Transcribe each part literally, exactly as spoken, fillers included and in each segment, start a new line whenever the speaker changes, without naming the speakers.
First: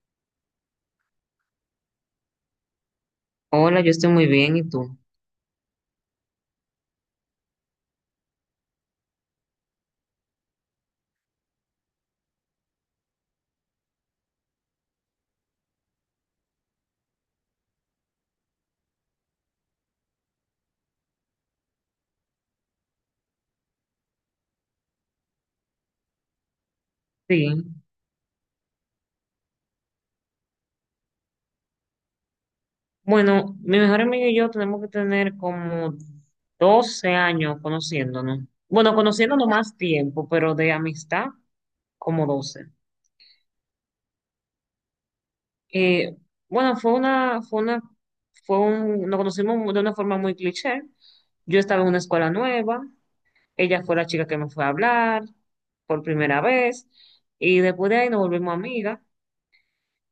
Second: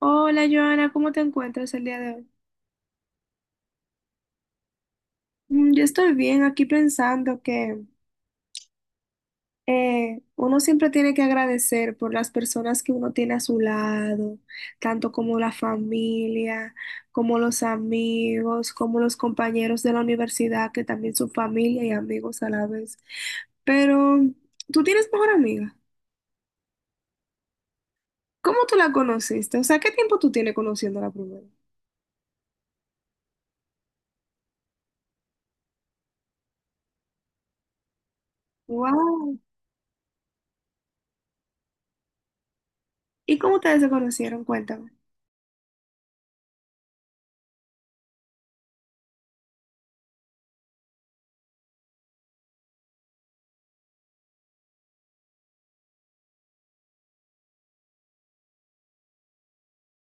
Hola Joana, ¿cómo te encuentras el día de hoy?
Hola, yo estoy muy bien, ¿y tú?
Mm, Yo estoy bien aquí pensando que eh, uno siempre tiene que agradecer por las personas que uno tiene a su lado, tanto como la familia, como los amigos, como los compañeros de la universidad, que también son familia y amigos a la vez. Pero tú tienes mejor amiga.
Sí.
¿Cómo tú la conociste? O sea, ¿qué tiempo tú tienes conociéndola primero?
Bueno, mi mejor amigo y yo tenemos que tener como doce años conociéndonos. Bueno,
Wow.
conociéndonos más tiempo, pero de amistad como doce.
¿Y cómo ustedes se conocieron? Cuéntame.
Eh, bueno, fue una, fue una, fue un, nos conocimos de una forma muy cliché. Yo estaba en una escuela nueva, ella fue la chica que me fue a hablar por primera vez, y después de ahí nos volvimos amigas,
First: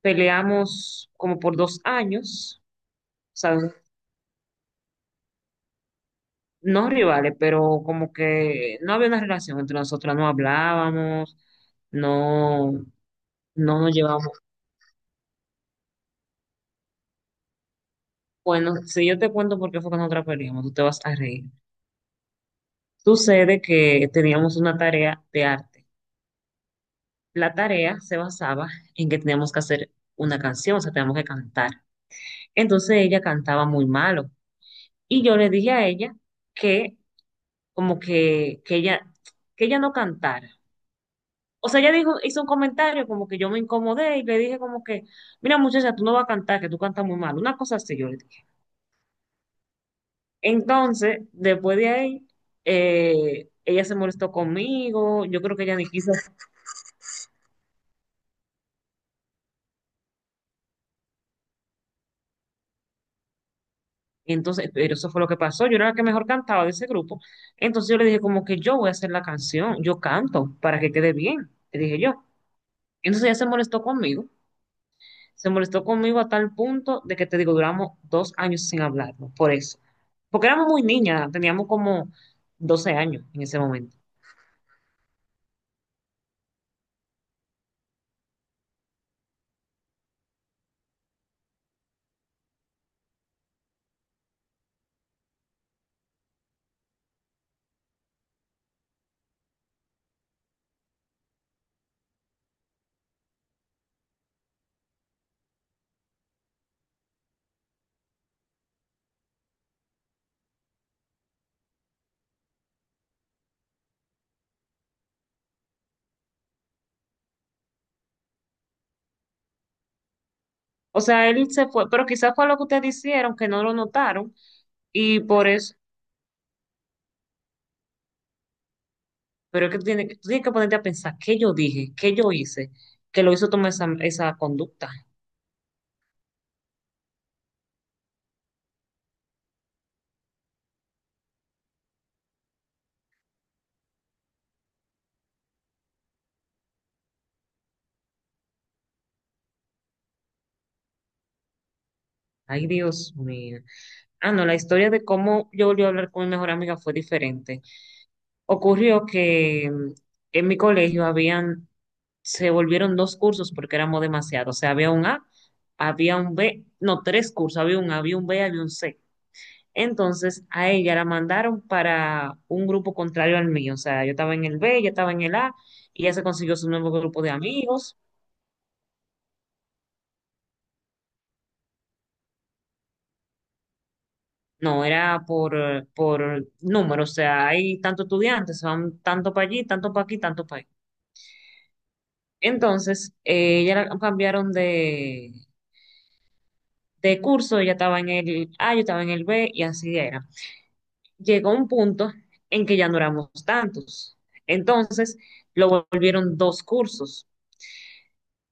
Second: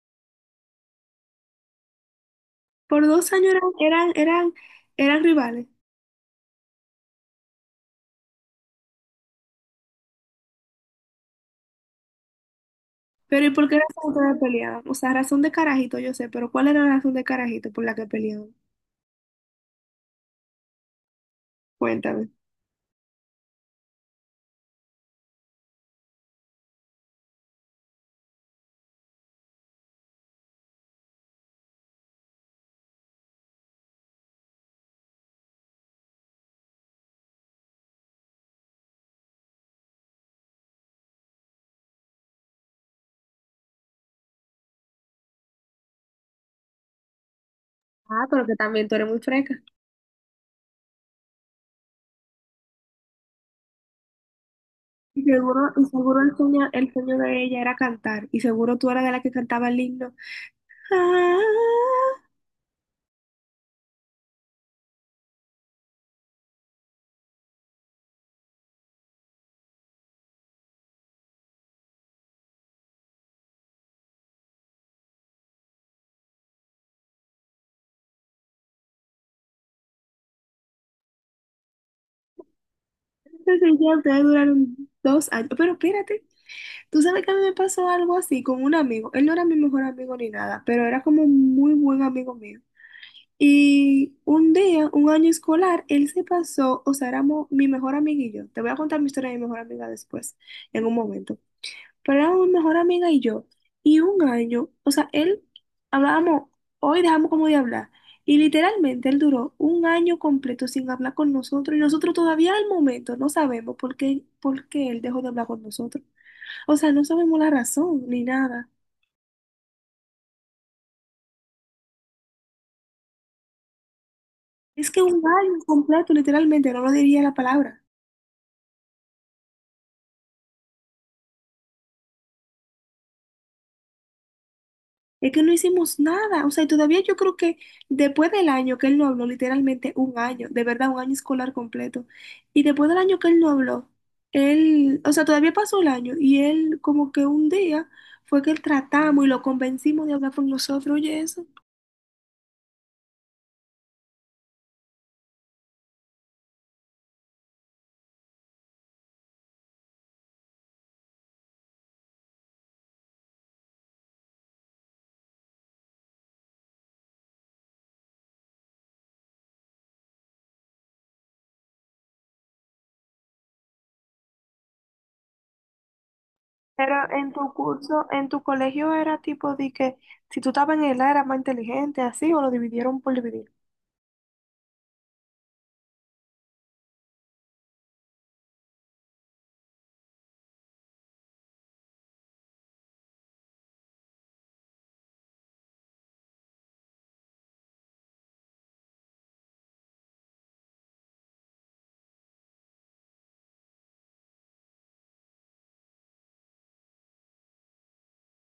peleamos como por dos años.
Por dos
O
años
sea,
eran, eran, eran, eran rivales.
no rivales, pero como que no había una relación entre nosotras, no hablábamos, no,
Pero ¿y por qué
no nos
razón ustedes
llevábamos.
peleaban? O sea, razón de carajito, yo sé, pero ¿cuál era la razón de carajito por la que peleaban?
Bueno, si yo te cuento por qué fue que nosotras peleamos, tú te vas a reír.
Cuéntame.
Sucede que teníamos una tarea de arte. La tarea se basaba en que teníamos que hacer una canción, o sea, teníamos que cantar. Entonces ella cantaba muy malo y yo le dije a ella que como que, que ella, que ella no cantara. O sea, ella dijo, hizo un comentario como que yo me incomodé y le dije como que, mira muchacha, tú no vas a cantar, que tú cantas muy mal. Una cosa así yo le
Ah, pero
dije.
que también tú eres muy fresca.
Entonces, después de ahí, eh, ella se molestó
Y
conmigo, yo creo que
seguro,
ella
y
ni quiso.
seguro el sueño, el sueño de ella era cantar. Y seguro tú eras de la que cantaba el himno. Ah,
Entonces, pero eso fue lo que pasó. Yo era la que mejor cantaba de ese grupo. Entonces yo le dije como que yo voy a hacer la canción, yo canto para que quede bien, le dije yo. Entonces ella se molestó conmigo. Se molestó conmigo a tal punto de que te digo, duramos dos años sin hablarnos, por eso. Porque éramos muy niñas, teníamos como doce años en ese
entonces
momento.
ya ustedes duraron dos años. Pero espérate, tú sabes que a mí me pasó algo así con un amigo. Él no era mi mejor amigo ni nada, pero era como un muy buen amigo mío. Y un día, un año escolar, él se pasó, o sea, éramos mi mejor amiga y yo. Te voy a contar mi historia de mi mejor amiga después, en un momento. Pero éramos mi mejor amiga y yo. Y un año, o sea, él hablábamos, hoy dejamos como de hablar. Y literalmente él duró un año completo sin hablar con nosotros. Y nosotros todavía al momento no sabemos por qué, por qué él dejó de hablar con nosotros. O sea, no sabemos la razón ni nada.
O sea, él se fue, pero quizás fue lo que ustedes hicieron, que no lo notaron,
Es que un
y por
año
eso,
completo, literalmente, no lo diría la palabra.
pero es que tú tienes, que- tú tienes que ponerte a pensar, ¿qué yo dije? ¿Qué yo hice? Que lo hizo tomar esa, esa conducta.
Es que no hicimos nada, o sea, y todavía yo creo que después del año que él no habló, literalmente un año, de verdad, un año escolar completo, y después del año que él no habló, él, o sea, todavía pasó el año y él como que un día fue que él tratamos y lo convencimos de hablar con nosotros, oye eso.
Ay, Dios mío. Ah, no, la historia de cómo yo volví a hablar con mi mejor amiga fue diferente. Ocurrió que mm, en mi colegio habían se volvieron dos cursos porque éramos demasiados. O sea, había un A, había un B, no, tres cursos, había un A, había un B, había un C. Entonces a ella la mandaron para un grupo contrario al mío. O sea, yo estaba en el B, ella estaba en el A y ella se consiguió su nuevo
Pero
grupo de
en tu
amigos.
curso, en tu colegio era tipo de que si tú estabas en el A eras más inteligente, así, o lo dividieron por dividir.
No, era por, eh, por número, o sea, hay tantos estudiantes, van tanto para allí, tanto para aquí, tanto para allí. Entonces, eh, ella la cambiaron de, de curso, ella estaba en el A, yo estaba en el B y así era. Llegó un punto en que ya no éramos tantos. Entonces, lo volvieron dos cursos.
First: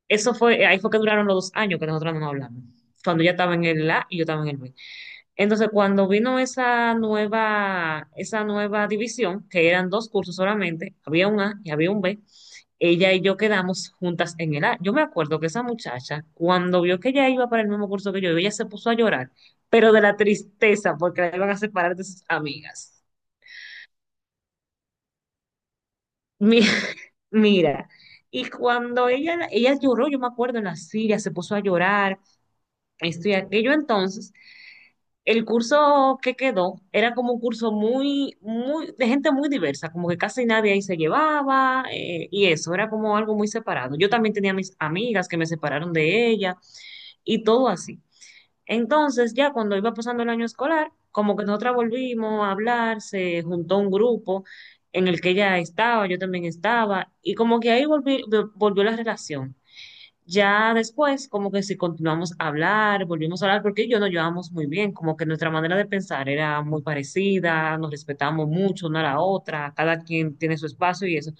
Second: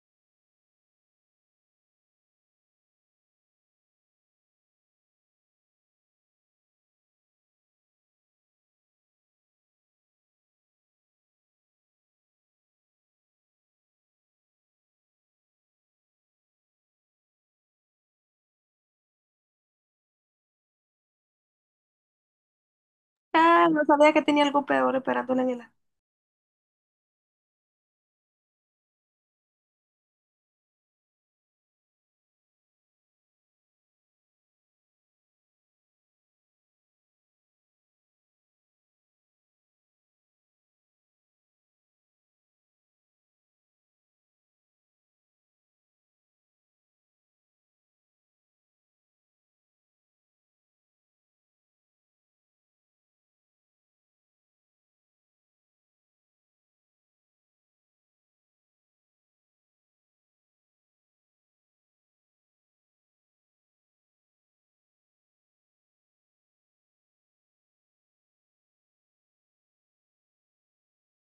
Eso fue, ahí fue que duraron los dos años que nosotros no hablamos. Cuando ya estaba en el A y yo estaba en el B. Entonces, cuando vino esa nueva, esa nueva división, que eran dos cursos solamente, había un A y había un B, ella y yo quedamos juntas en el A. Yo me acuerdo que esa muchacha, cuando vio que ella iba para el mismo curso que yo, ella se puso a llorar, pero de la tristeza, porque la iban a separar de sus amigas.
Ah, no sabía que tenía algo peor esperándole en el A.
Mi- Mira, y cuando ella, ella lloró, yo me acuerdo en la silla, se puso a llorar, esto y aquello. Entonces, el curso que quedó era como un curso muy, muy, de gente muy diversa, como que casi nadie ahí se llevaba, eh, y eso, era como algo muy separado. Yo también tenía mis amigas que me separaron de ella, y todo así. Entonces, ya cuando iba pasando el año escolar, como que nosotras volvimos a hablar, se juntó un grupo en el que ella estaba, yo también estaba, y como que ahí volví- vol- volvió la relación. Ya después, como que si continuamos a hablar, volvimos a hablar, porque ella y yo nos llevábamos muy bien, como que nuestra manera de pensar era muy parecida, nos respetamos mucho una a la otra, cada quien tiene su espacio y eso.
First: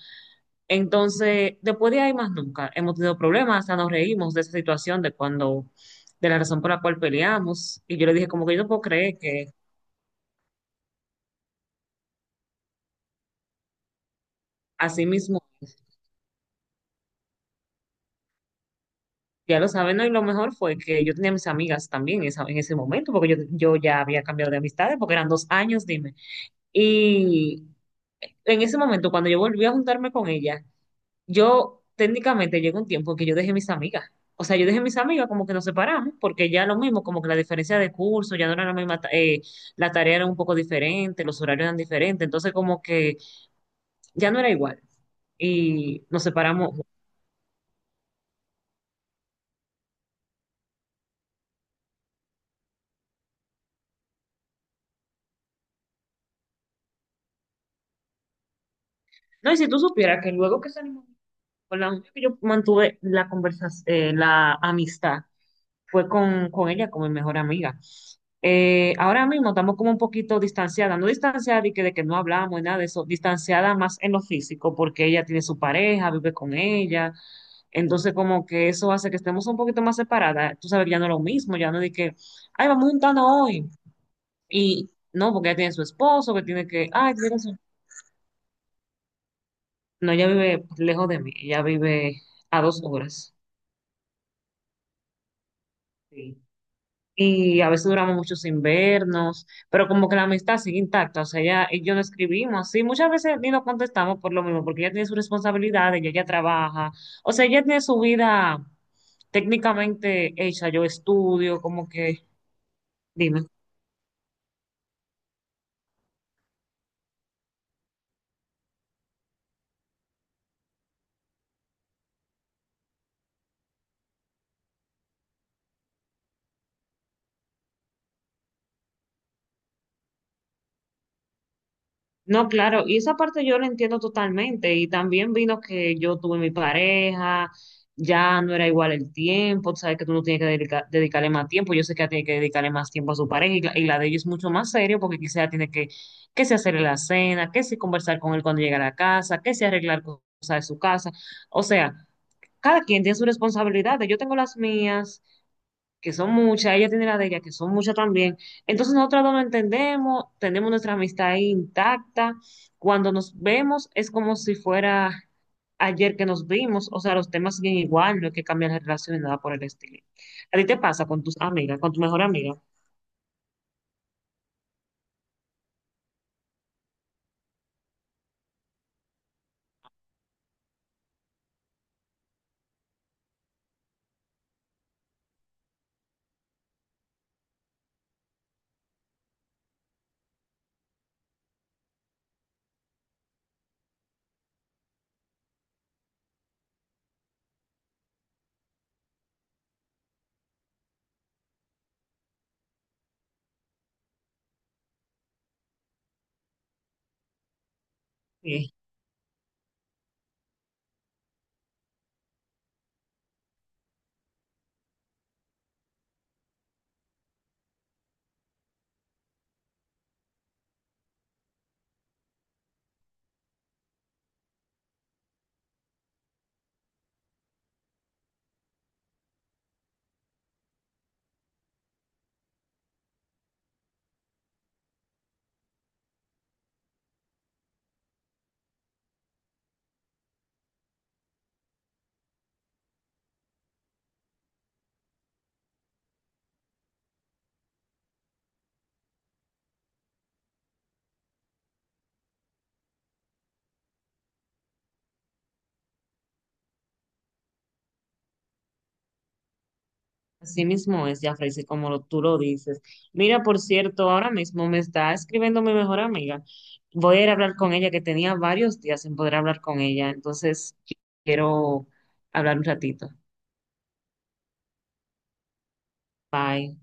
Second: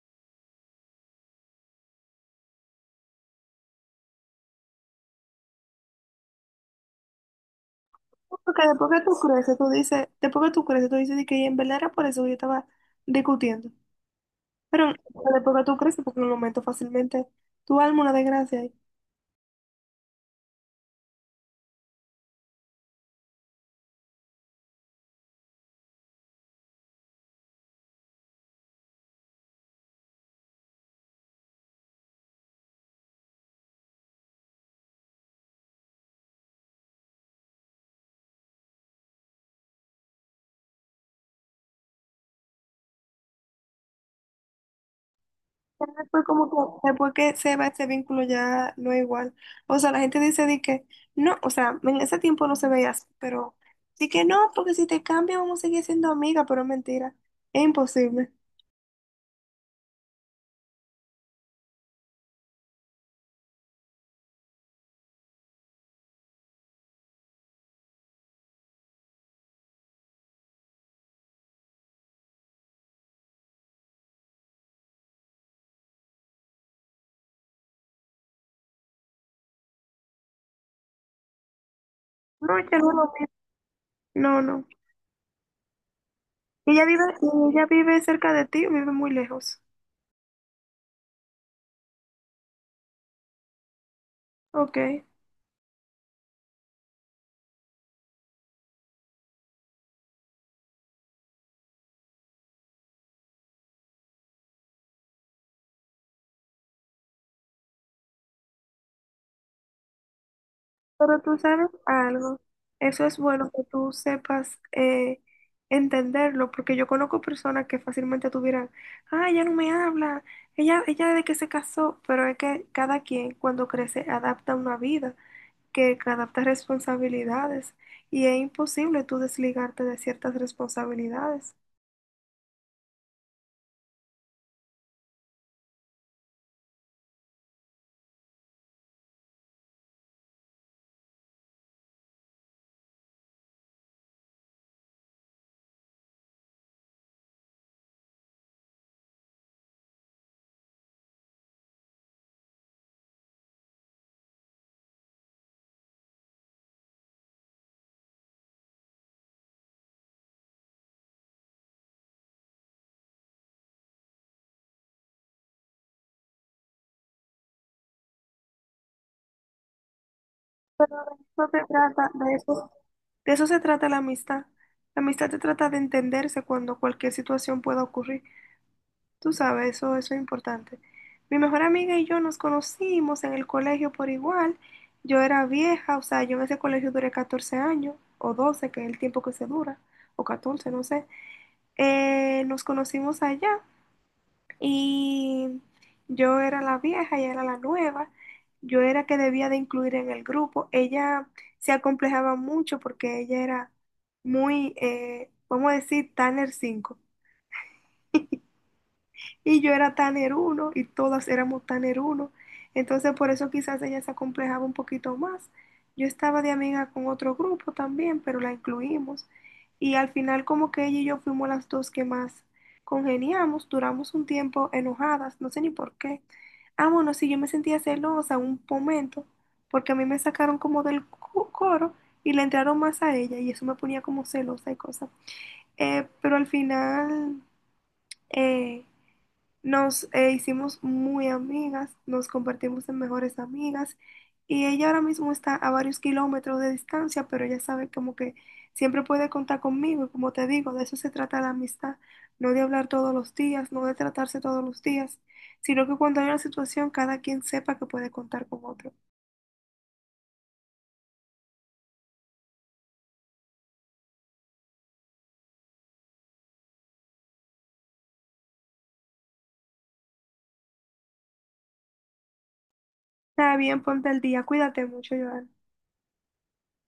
Entonces, después de ahí más nunca hemos tenido problemas, hasta nos reímos de esa situación, de cuando, de la razón por la cual peleamos. Y yo le dije, como que
Porque
yo no puedo
después que tú
creer que
creces, tú dices, después que tú creces, tú dices de que en verdad era por eso que yo estaba discutiendo. Pero
así mismo,
después que
es.
tú creces, porque en el momento fácilmente tu alma una desgracia ahí.
Ya lo saben, ¿no? Y lo mejor fue que yo tenía mis amigas también esa- en ese momento, porque yo, yo ya había cambiado de amistades, porque eran dos años, dime. Y en ese momento, cuando yo volví a juntarme con ella, yo técnicamente llegó un tiempo que yo dejé mis amigas. O sea, yo dejé mis amigas como que nos separamos, porque ya lo mismo, como que la diferencia de curso, ya no era la misma, ta- eh, la tarea era un poco diferente, los horarios eran diferentes, entonces como que ya no era igual.
Pero
Y nos
después, como
separamos.
que, después que se va ese vínculo ya no es igual. O sea, la gente dice de que no, o sea, en ese tiempo no se veía así, pero sí que no, porque si te cambia vamos a seguir siendo amigas, pero es mentira, es imposible.
No, y si tú supieras que luego que salimos con la mujer que yo mantuve la conversación, la amistad, fue con, con ella como mi mejor amiga. Eh, ahora mismo estamos como un poquito distanciadas, no distanciadas y que, de que no hablamos y nada de eso, distanciada más en lo físico, porque ella tiene su pareja, vive con ella, entonces como que eso hace que estemos un poquito más separadas, tú sabes que ya no es lo mismo, ya no es de que,
No,
ay,
ya
vamos
no lo vi.
juntando hoy,
No, no.
y no, porque ella tiene su esposo, que tiene
Ella
que,
vive,
ay, tiene que-
ella vive cerca de ti, o vive muy lejos.
no, ella vive lejos de mí, ella vive a dos horas.
Ok.
Y a veces duramos muchos invernos, pero como que la amistad sigue intacta, o sea, ella y yo no escribimos, sí, muchas veces ni nos contestamos por lo mismo, porque ella tiene sus responsabilidades, ella ya trabaja, o sea, ella tiene su vida técnicamente hecha, yo
Pero tú
estudio,
sabes
como que,
algo, eso es
dime.
bueno que tú sepas eh, entenderlo, porque yo conozco personas que fácilmente tuvieran, ah, ella no me habla, ella, ella desde que se casó, pero es que cada quien cuando crece adapta una vida, que adapta responsabilidades, y es imposible tú desligarte de ciertas responsabilidades.
No, claro, y esa parte yo la entiendo totalmente. Y también vino que yo tuve mi pareja, ya no era igual el tiempo, tú sabes que tú no tienes que dedica- dedicarle más tiempo. Yo sé que ella tiene que dedicarle más tiempo a su pareja y la, y la de ella es mucho más serio porque quizá tiene que, que se hacerle la cena, que si conversar con él cuando llega a la casa, que si arreglar cosas de su casa. O sea, cada quien tiene sus responsabilidades. Yo tengo las mías que son muchas, ella tiene la de ella, que son muchas también. Entonces nosotras dos nos entendemos, tenemos nuestra amistad ahí intacta. Cuando nos vemos es como si fuera ayer que nos vimos, o sea, los temas siguen igual, no hay que cambiar la relación ni nada por el estilo. ¿A ti te
Pero
pasa
de
con tus
eso se
amigas, con tu
trata,
mejor
de
amiga?
eso, de eso se trata la amistad. La amistad se trata de entenderse cuando cualquier situación pueda ocurrir. Tú sabes, eso, eso es importante. Mi mejor amiga y yo nos conocimos en el colegio por igual. Yo era vieja, o sea, yo en ese colegio duré catorce años, o doce, que es el tiempo que se dura, o catorce, no sé. Eh, nos conocimos allá y yo era la vieja, ella era la nueva. Yo era que debía de incluir en el grupo. Ella se acomplejaba mucho porque ella era muy, eh, vamos a decir, Tanner cinco.
Eh,
Y yo era tan eruno y todas éramos tan eruno. Entonces por eso quizás ella se acomplejaba un poquito más. Yo estaba de amiga con otro grupo también, pero la incluimos. Y al final como que ella y yo fuimos las dos que más congeniamos, duramos un tiempo enojadas, no sé ni por qué. Ah, bueno, sí, yo me sentía celosa un momento, porque a mí me sacaron como del cu- coro y le entraron más a ella y eso me ponía como celosa y cosas. Eh, pero al final eh, nos eh, hicimos muy amigas, nos convertimos en mejores amigas y ella ahora mismo está a varios kilómetros de distancia, pero ella sabe como que siempre puede contar conmigo y como te digo, de eso se trata la amistad, no de hablar todos los días, no de tratarse todos los días, sino que cuando hay una situación cada quien sepa que puede contar con otro.
Así mismo es, Jafrey, sí, como lo- tú lo dices. Mira, por cierto, ahora mismo me está escribiendo mi mejor amiga. Voy a ir a hablar con ella, que tenía varios días sin poder hablar con ella. Entonces, quiero hablar un ratito.
Está bien, ponte el día, cuídate mucho, Joan.
Bye.